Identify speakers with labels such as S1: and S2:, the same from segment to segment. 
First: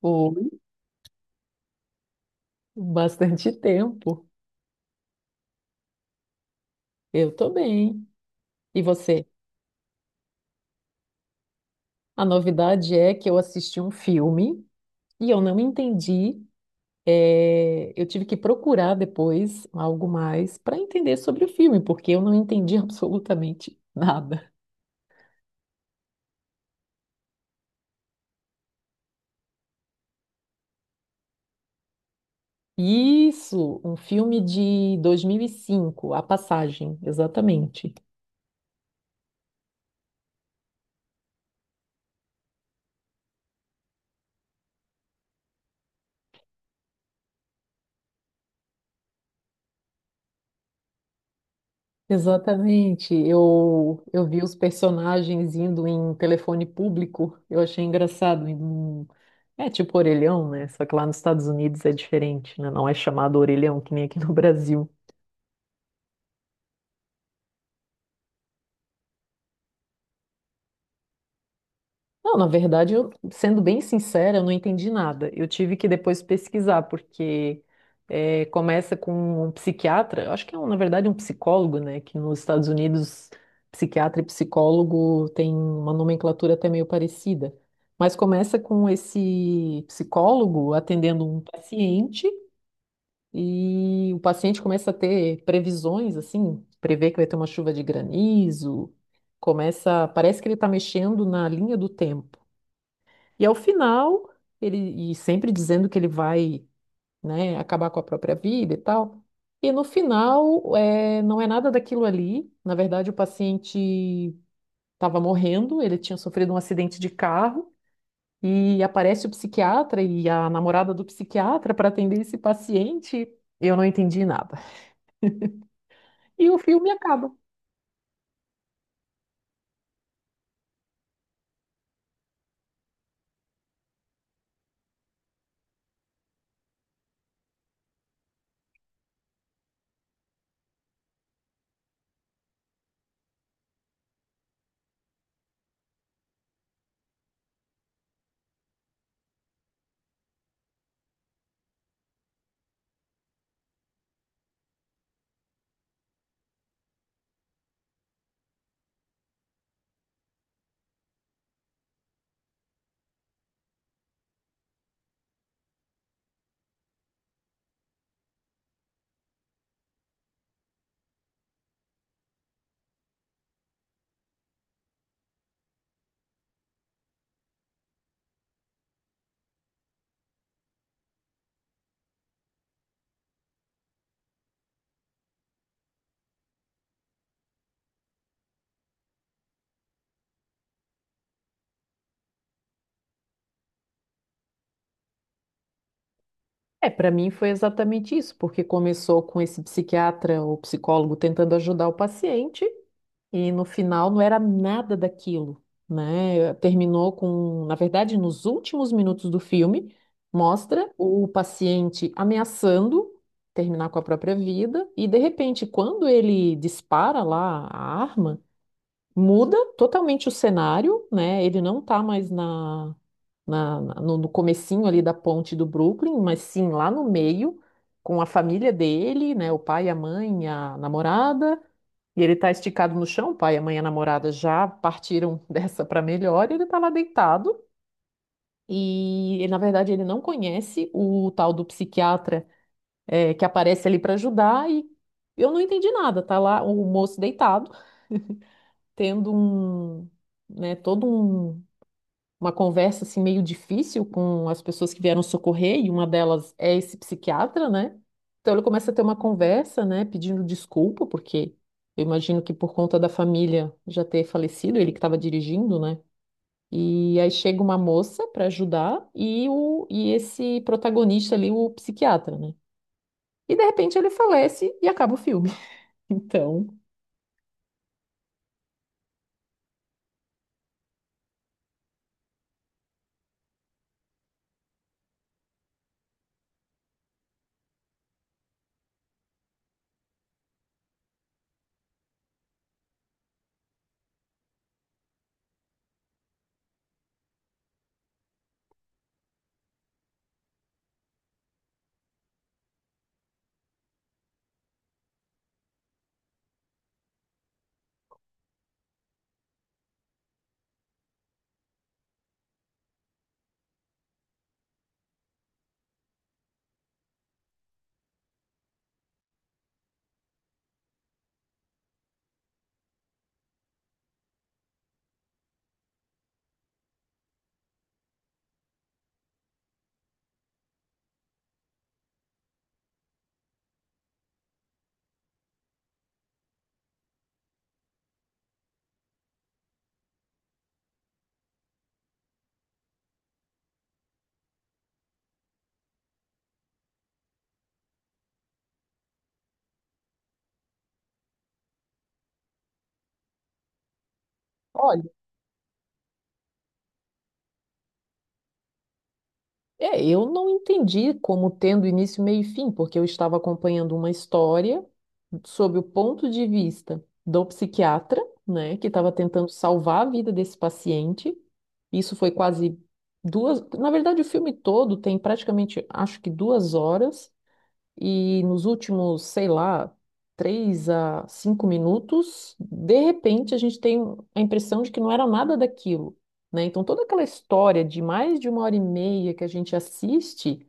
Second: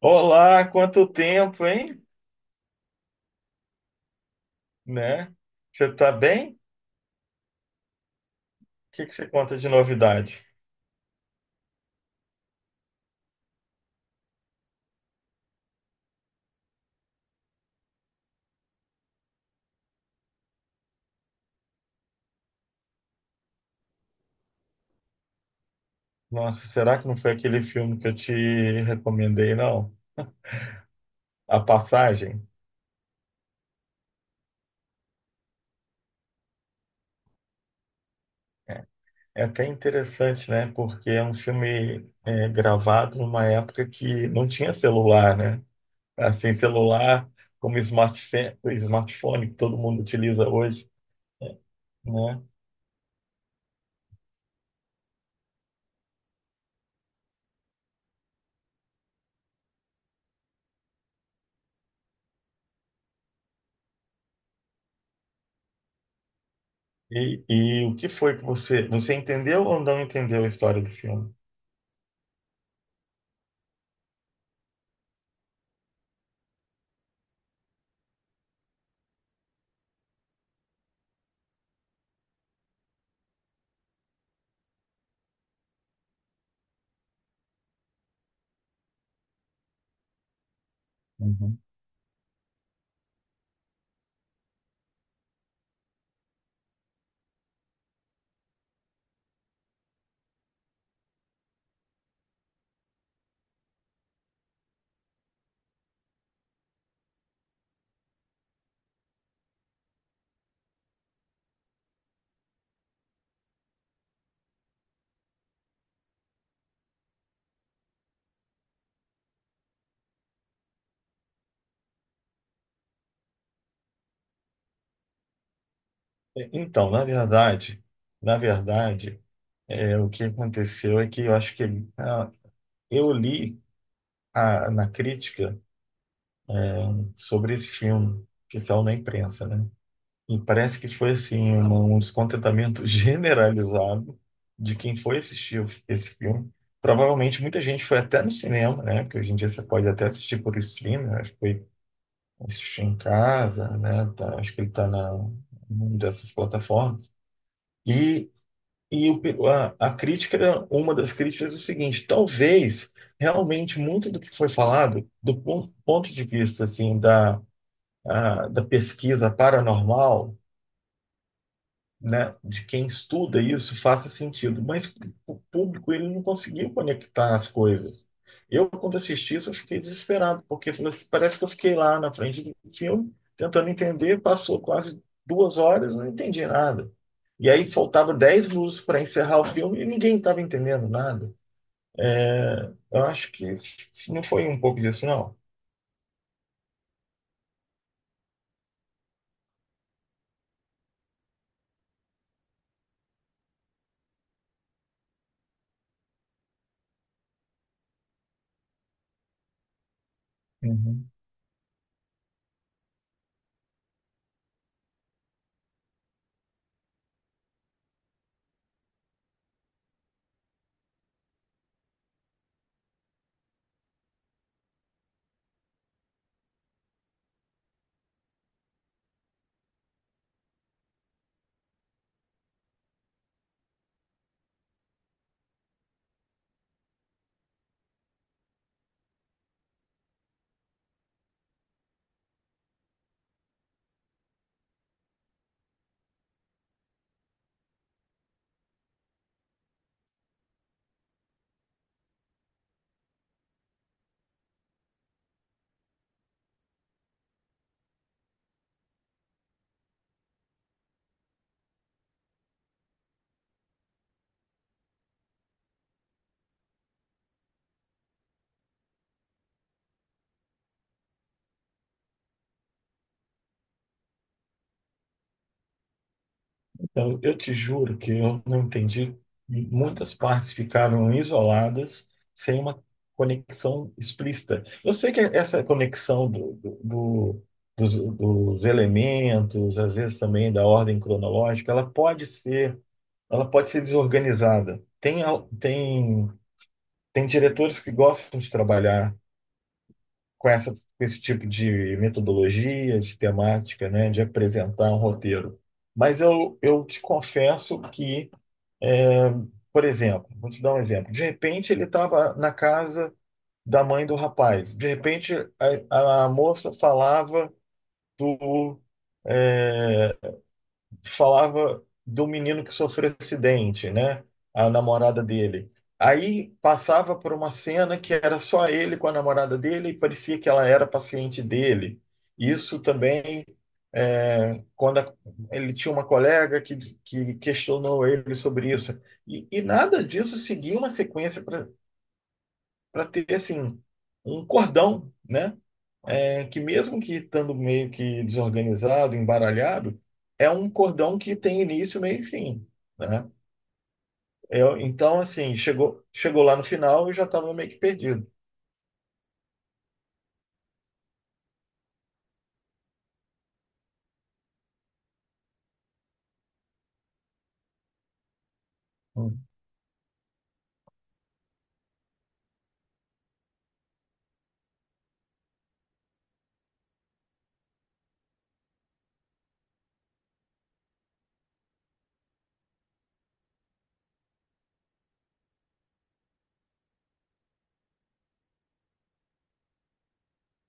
S1: Foi
S2: Olá, quanto tempo, hein?
S1: bastante tempo.
S2: Né? Você tá bem? O
S1: Eu tô bem. E
S2: que que
S1: você?
S2: você conta de novidade?
S1: A novidade é que eu assisti um filme e eu não entendi. Eu tive que procurar depois algo mais para entender sobre o filme, porque eu não entendi absolutamente nada.
S2: Nossa, será que não foi aquele filme que eu te recomendei, não? A Passagem?
S1: Isso, um filme de 2005, A Passagem, exatamente.
S2: É até interessante, né? Porque é um filme gravado numa época que não tinha celular, né? Assim, celular como smartphone, smartphone que todo mundo utiliza hoje, né?
S1: Exatamente. Eu vi os personagens indo em telefone público. Eu achei engraçado. É tipo orelhão, né? Só que lá nos Estados Unidos é diferente, né? Não é chamado orelhão, que nem aqui no Brasil.
S2: E o que foi que Você entendeu ou não entendeu a história do filme?
S1: Não, na verdade, eu, sendo bem sincera, eu não entendi nada. Eu tive que depois pesquisar, porque começa com um psiquiatra, eu acho que é, um, na verdade, um psicólogo, né? Que nos Estados Unidos, psiquiatra e psicólogo tem uma nomenclatura até meio parecida. Mas começa com esse psicólogo atendendo um
S2: Uhum.
S1: paciente, e o paciente começa a ter previsões, assim, prevê que vai ter uma chuva de granizo, começa, parece que ele está mexendo na linha do tempo. E ao final, ele e sempre dizendo que ele vai, né, acabar com a própria vida e tal. E no final, é, não é nada daquilo ali. Na verdade, o paciente estava morrendo, ele tinha sofrido um acidente de carro e aparece o psiquiatra e a namorada do psiquiatra para atender esse paciente. Eu não entendi nada. E o filme
S2: Então, na
S1: acaba.
S2: verdade, na verdade, o que aconteceu é que eu acho que ah, eu li na crítica sobre esse filme que saiu na imprensa, né? E parece que foi assim um descontentamento generalizado de quem foi assistir esse filme. Provavelmente muita gente foi até no cinema, né? Porque hoje em dia você pode até assistir por streaming, né? Acho que foi assistir em casa, né? Acho que ele está na numa dessas plataformas. E E a crítica, uma das críticas é o seguinte, talvez realmente muito do que foi falado, do ponto de vista assim da pesquisa paranormal, né, de quem estuda isso faça sentido, mas o público ele não conseguiu conectar as coisas. Eu, quando assisti isso, eu fiquei desesperado, porque assim, parece que eu fiquei lá na frente do filme, tentando entender, passou quase 2 horas, não entendi nada. E aí faltava 10 minutos para encerrar o filme e ninguém estava entendendo nada. É, eu acho que não foi um pouco disso, não.
S1: É, para mim foi exatamente isso, porque começou com esse psiquiatra ou psicólogo tentando ajudar o paciente. E no final não era nada daquilo, né? Terminou com, na verdade, nos últimos minutos do filme, mostra
S2: Uhum.
S1: o paciente ameaçando terminar com a própria vida, e de repente, quando ele dispara lá a arma, muda totalmente o cenário, né? Ele não tá mais no comecinho ali da ponte do Brooklyn, mas sim lá no meio, com a família dele, né? O pai, a mãe, a namorada. E ele tá esticado no chão, o pai, a mãe e a namorada já partiram dessa para melhor, e ele tá lá deitado. E ele, na verdade ele não conhece o tal do psiquiatra que aparece ali para ajudar e eu não entendi nada, tá lá o moço deitado tendo um, né, todo um, uma conversa assim meio difícil com as pessoas que vieram socorrer, e uma delas é esse psiquiatra, né? Então ele começa a ter uma conversa, né, pedindo desculpa, porque eu imagino que por conta da família já ter falecido, ele que estava dirigindo, né? E aí chega uma moça para ajudar e esse protagonista ali, o psiquiatra, né? E de repente ele falece e acaba o filme. Então,
S2: Então, eu te juro que eu não entendi. Muitas partes ficaram isoladas, sem uma conexão explícita. Eu sei que essa conexão dos elementos, às vezes também da ordem cronológica, ela pode ser desorganizada. Tem diretores que gostam de trabalhar com esse tipo de metodologia, de temática, né, de apresentar um roteiro. Mas eu te confesso que por exemplo, vou te dar um exemplo. De repente ele estava na casa da mãe do rapaz. De repente a moça falava do é, falava do menino que sofreu acidente, né? A namorada dele. Aí passava por uma cena que era só ele com a namorada dele e parecia que ela era paciente dele. Isso também quando ele tinha uma colega que questionou ele sobre isso. E nada disso seguia uma sequência para ter assim um cordão, né? É, que mesmo que estando meio que desorganizado, embaralhado, é um cordão que tem início, meio e fim, né? Eu,
S1: olha.
S2: então, assim, chegou lá no final e já estava meio que perdido.
S1: É, eu não entendi como tendo início, meio e fim, porque eu estava acompanhando uma história sob o ponto de vista do psiquiatra, né, que estava
S2: Hum.
S1: tentando salvar a vida desse paciente. Isso foi quase duas. Na verdade, o filme todo tem praticamente, acho que duas horas. E nos últimos, sei lá, três a cinco minutos, de repente a gente tem a impressão de que não era nada daquilo, né? Então toda aquela história de mais de uma hora e meia que a gente assiste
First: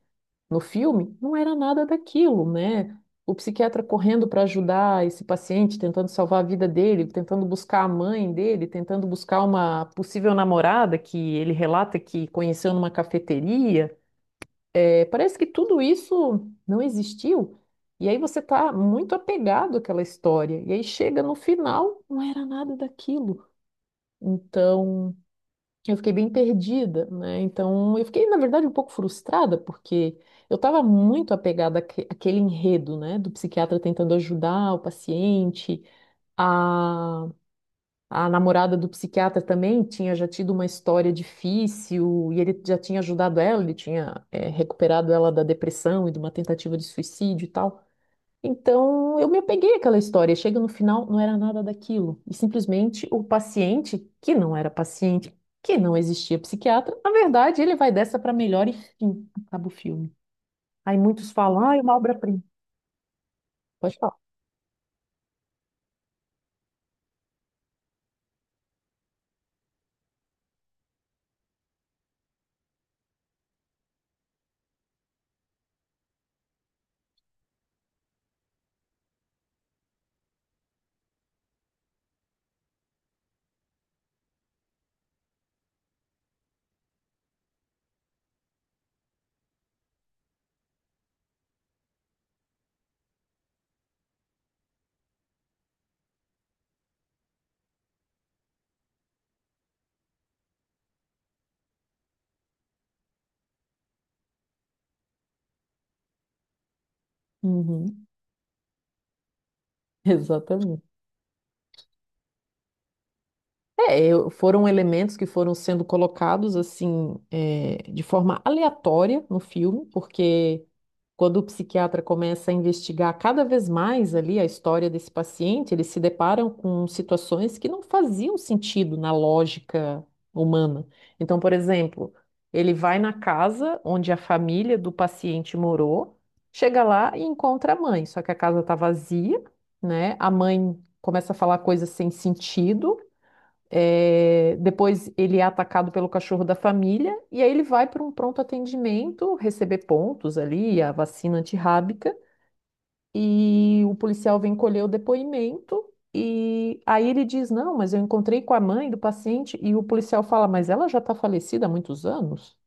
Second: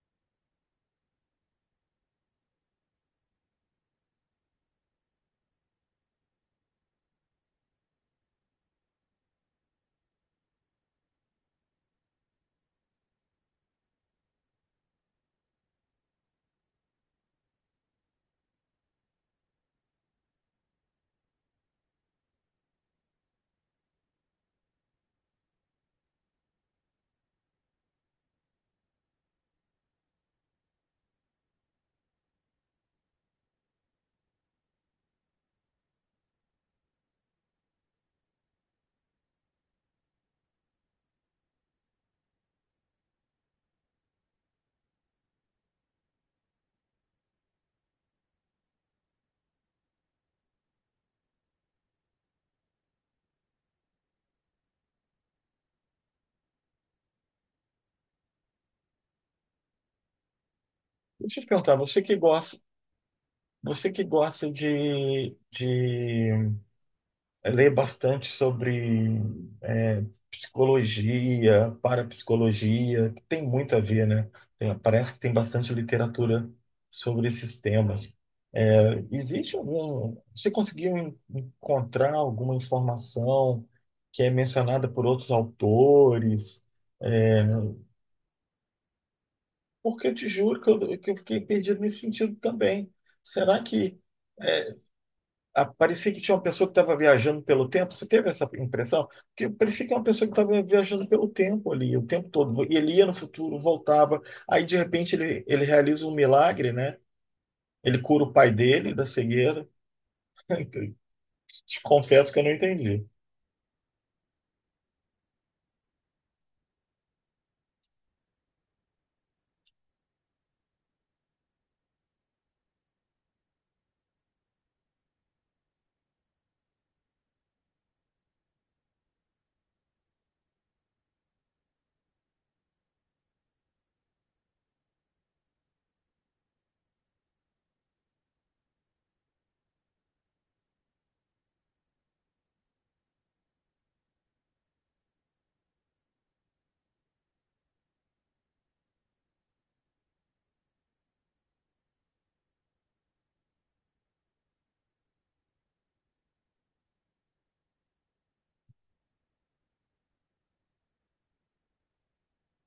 S1: no filme não era nada daquilo, né? O psiquiatra correndo para ajudar esse paciente, tentando salvar a vida dele, tentando buscar a mãe dele, tentando buscar uma possível namorada que ele relata que conheceu numa cafeteria. É, parece que tudo isso não existiu. E aí você está muito apegado àquela história. E aí chega no final, não era nada daquilo. Então, eu fiquei bem perdida, né? Então, eu fiquei, na verdade, um pouco frustrada, porque eu estava muito apegada àquele enredo, né? Do psiquiatra tentando ajudar o paciente, a namorada do psiquiatra também tinha já tido uma história difícil e ele já tinha ajudado ela, ele tinha, recuperado ela da depressão e de uma tentativa de suicídio e tal. Então eu me apeguei àquela história. E chega no final, não era nada daquilo. E simplesmente o paciente, que não era paciente, que não existia psiquiatra, na verdade ele vai dessa para melhor e fim, acaba o filme. Aí muitos
S2: Deixa eu te
S1: falam,
S2: perguntar,
S1: ah, é uma obra-prima.
S2: você
S1: Pode
S2: que
S1: falar.
S2: gosta de Eu leio bastante sobre é, psicologia, parapsicologia, que tem muito a ver, né? Parece que tem bastante literatura sobre esses temas. É, Existe algum. Você conseguiu encontrar alguma informação que é mencionada por outros autores? Porque eu te juro que que eu fiquei perdido nesse sentido também. Será que parecia que tinha uma pessoa que estava viajando pelo tempo. Você teve essa impressão? Porque parecia que era uma pessoa que estava viajando pelo tempo ali, o tempo todo. E ele ia no futuro, voltava. Aí, de repente, ele realiza um milagre, né? Ele
S1: Uhum,
S2: cura o pai dele da cegueira.
S1: exatamente.
S2: Te confesso que eu não entendi.
S1: Foram elementos que foram sendo colocados assim, é, de forma aleatória no filme, porque quando o psiquiatra começa a investigar cada vez mais ali a história desse paciente, eles se deparam com situações que não faziam sentido na lógica humana. Então, por exemplo, ele vai na casa onde a família do paciente morou, chega lá e encontra a mãe, só que a casa está vazia, né? A mãe começa a falar coisas sem sentido. É, depois ele é atacado pelo cachorro da família e aí ele vai para um pronto atendimento, receber pontos ali, a vacina antirrábica, e o policial vem colher o depoimento. E aí ele diz: Não, mas eu encontrei com a mãe do paciente. E o policial fala: Mas ela já está falecida há muitos anos?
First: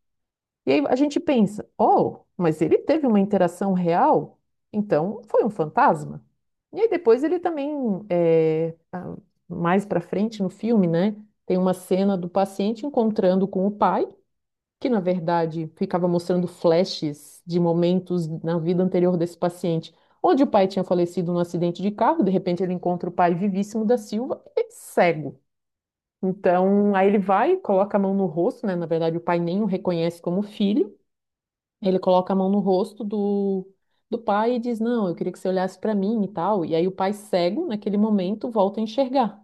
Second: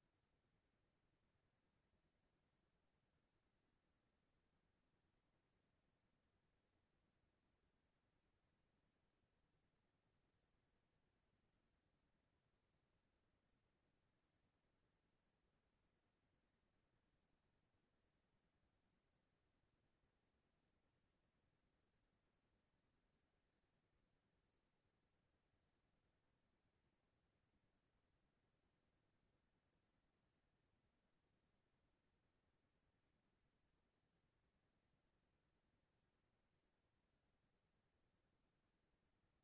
S1: E aí a gente pensa, oh, mas ele teve uma interação real? Então foi um fantasma. E aí depois ele também, é, a- mais pra frente no filme, né, tem uma cena do paciente encontrando com o pai, que na verdade ficava mostrando flashes de momentos na vida anterior desse paciente, onde o pai tinha falecido num acidente de carro, de repente ele encontra o pai vivíssimo da Silva e cego. Então, aí ele vai, coloca a mão no rosto, né? Na verdade, o pai nem o reconhece como filho. Ele coloca a mão no rosto do pai e diz: Não, eu queria que você olhasse para mim e tal. E aí o pai cego, naquele momento, volta a enxergar.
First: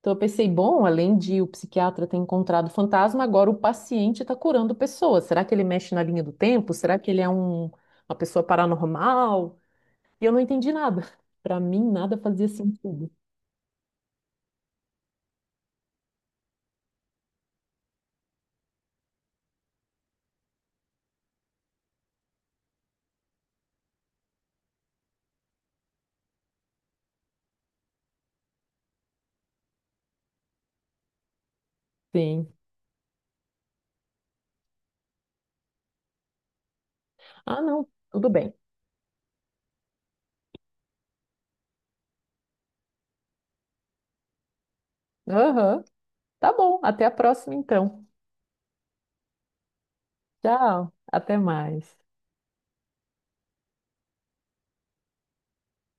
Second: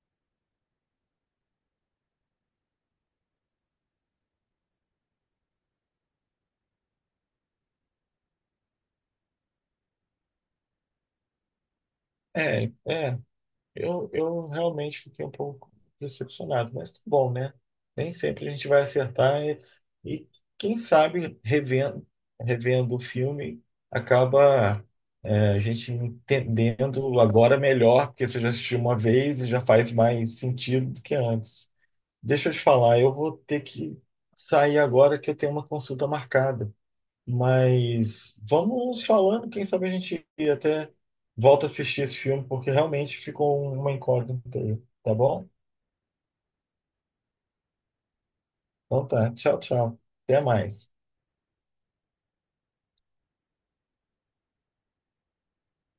S1: Então eu pensei: bom, além de o psiquiatra ter encontrado o fantasma, agora o paciente está curando pessoas. Será que ele mexe na linha do tempo? Será que ele é um, uma pessoa paranormal? E eu não entendi nada. Para mim, nada fazia
S2: É,
S1: sentido.
S2: é. Eu realmente fiquei um pouco decepcionado, mas tá bom, né? Nem sempre a gente vai acertar e quem sabe revendo o filme acaba a gente entendendo agora melhor, porque você já assistiu uma vez e já faz mais sentido do que antes. Deixa
S1: Sim.
S2: eu te falar, eu vou ter que sair agora que eu tenho uma consulta marcada.
S1: Ah, não, tudo
S2: Mas
S1: bem.
S2: vamos falando, quem sabe a gente até volta a assistir esse filme, porque realmente ficou uma incógnita aí, tá bom?
S1: Aham, tá bom. Até a próxima, então.
S2: Então tá, tchau, tchau. Até mais.
S1: Tchau, até mais.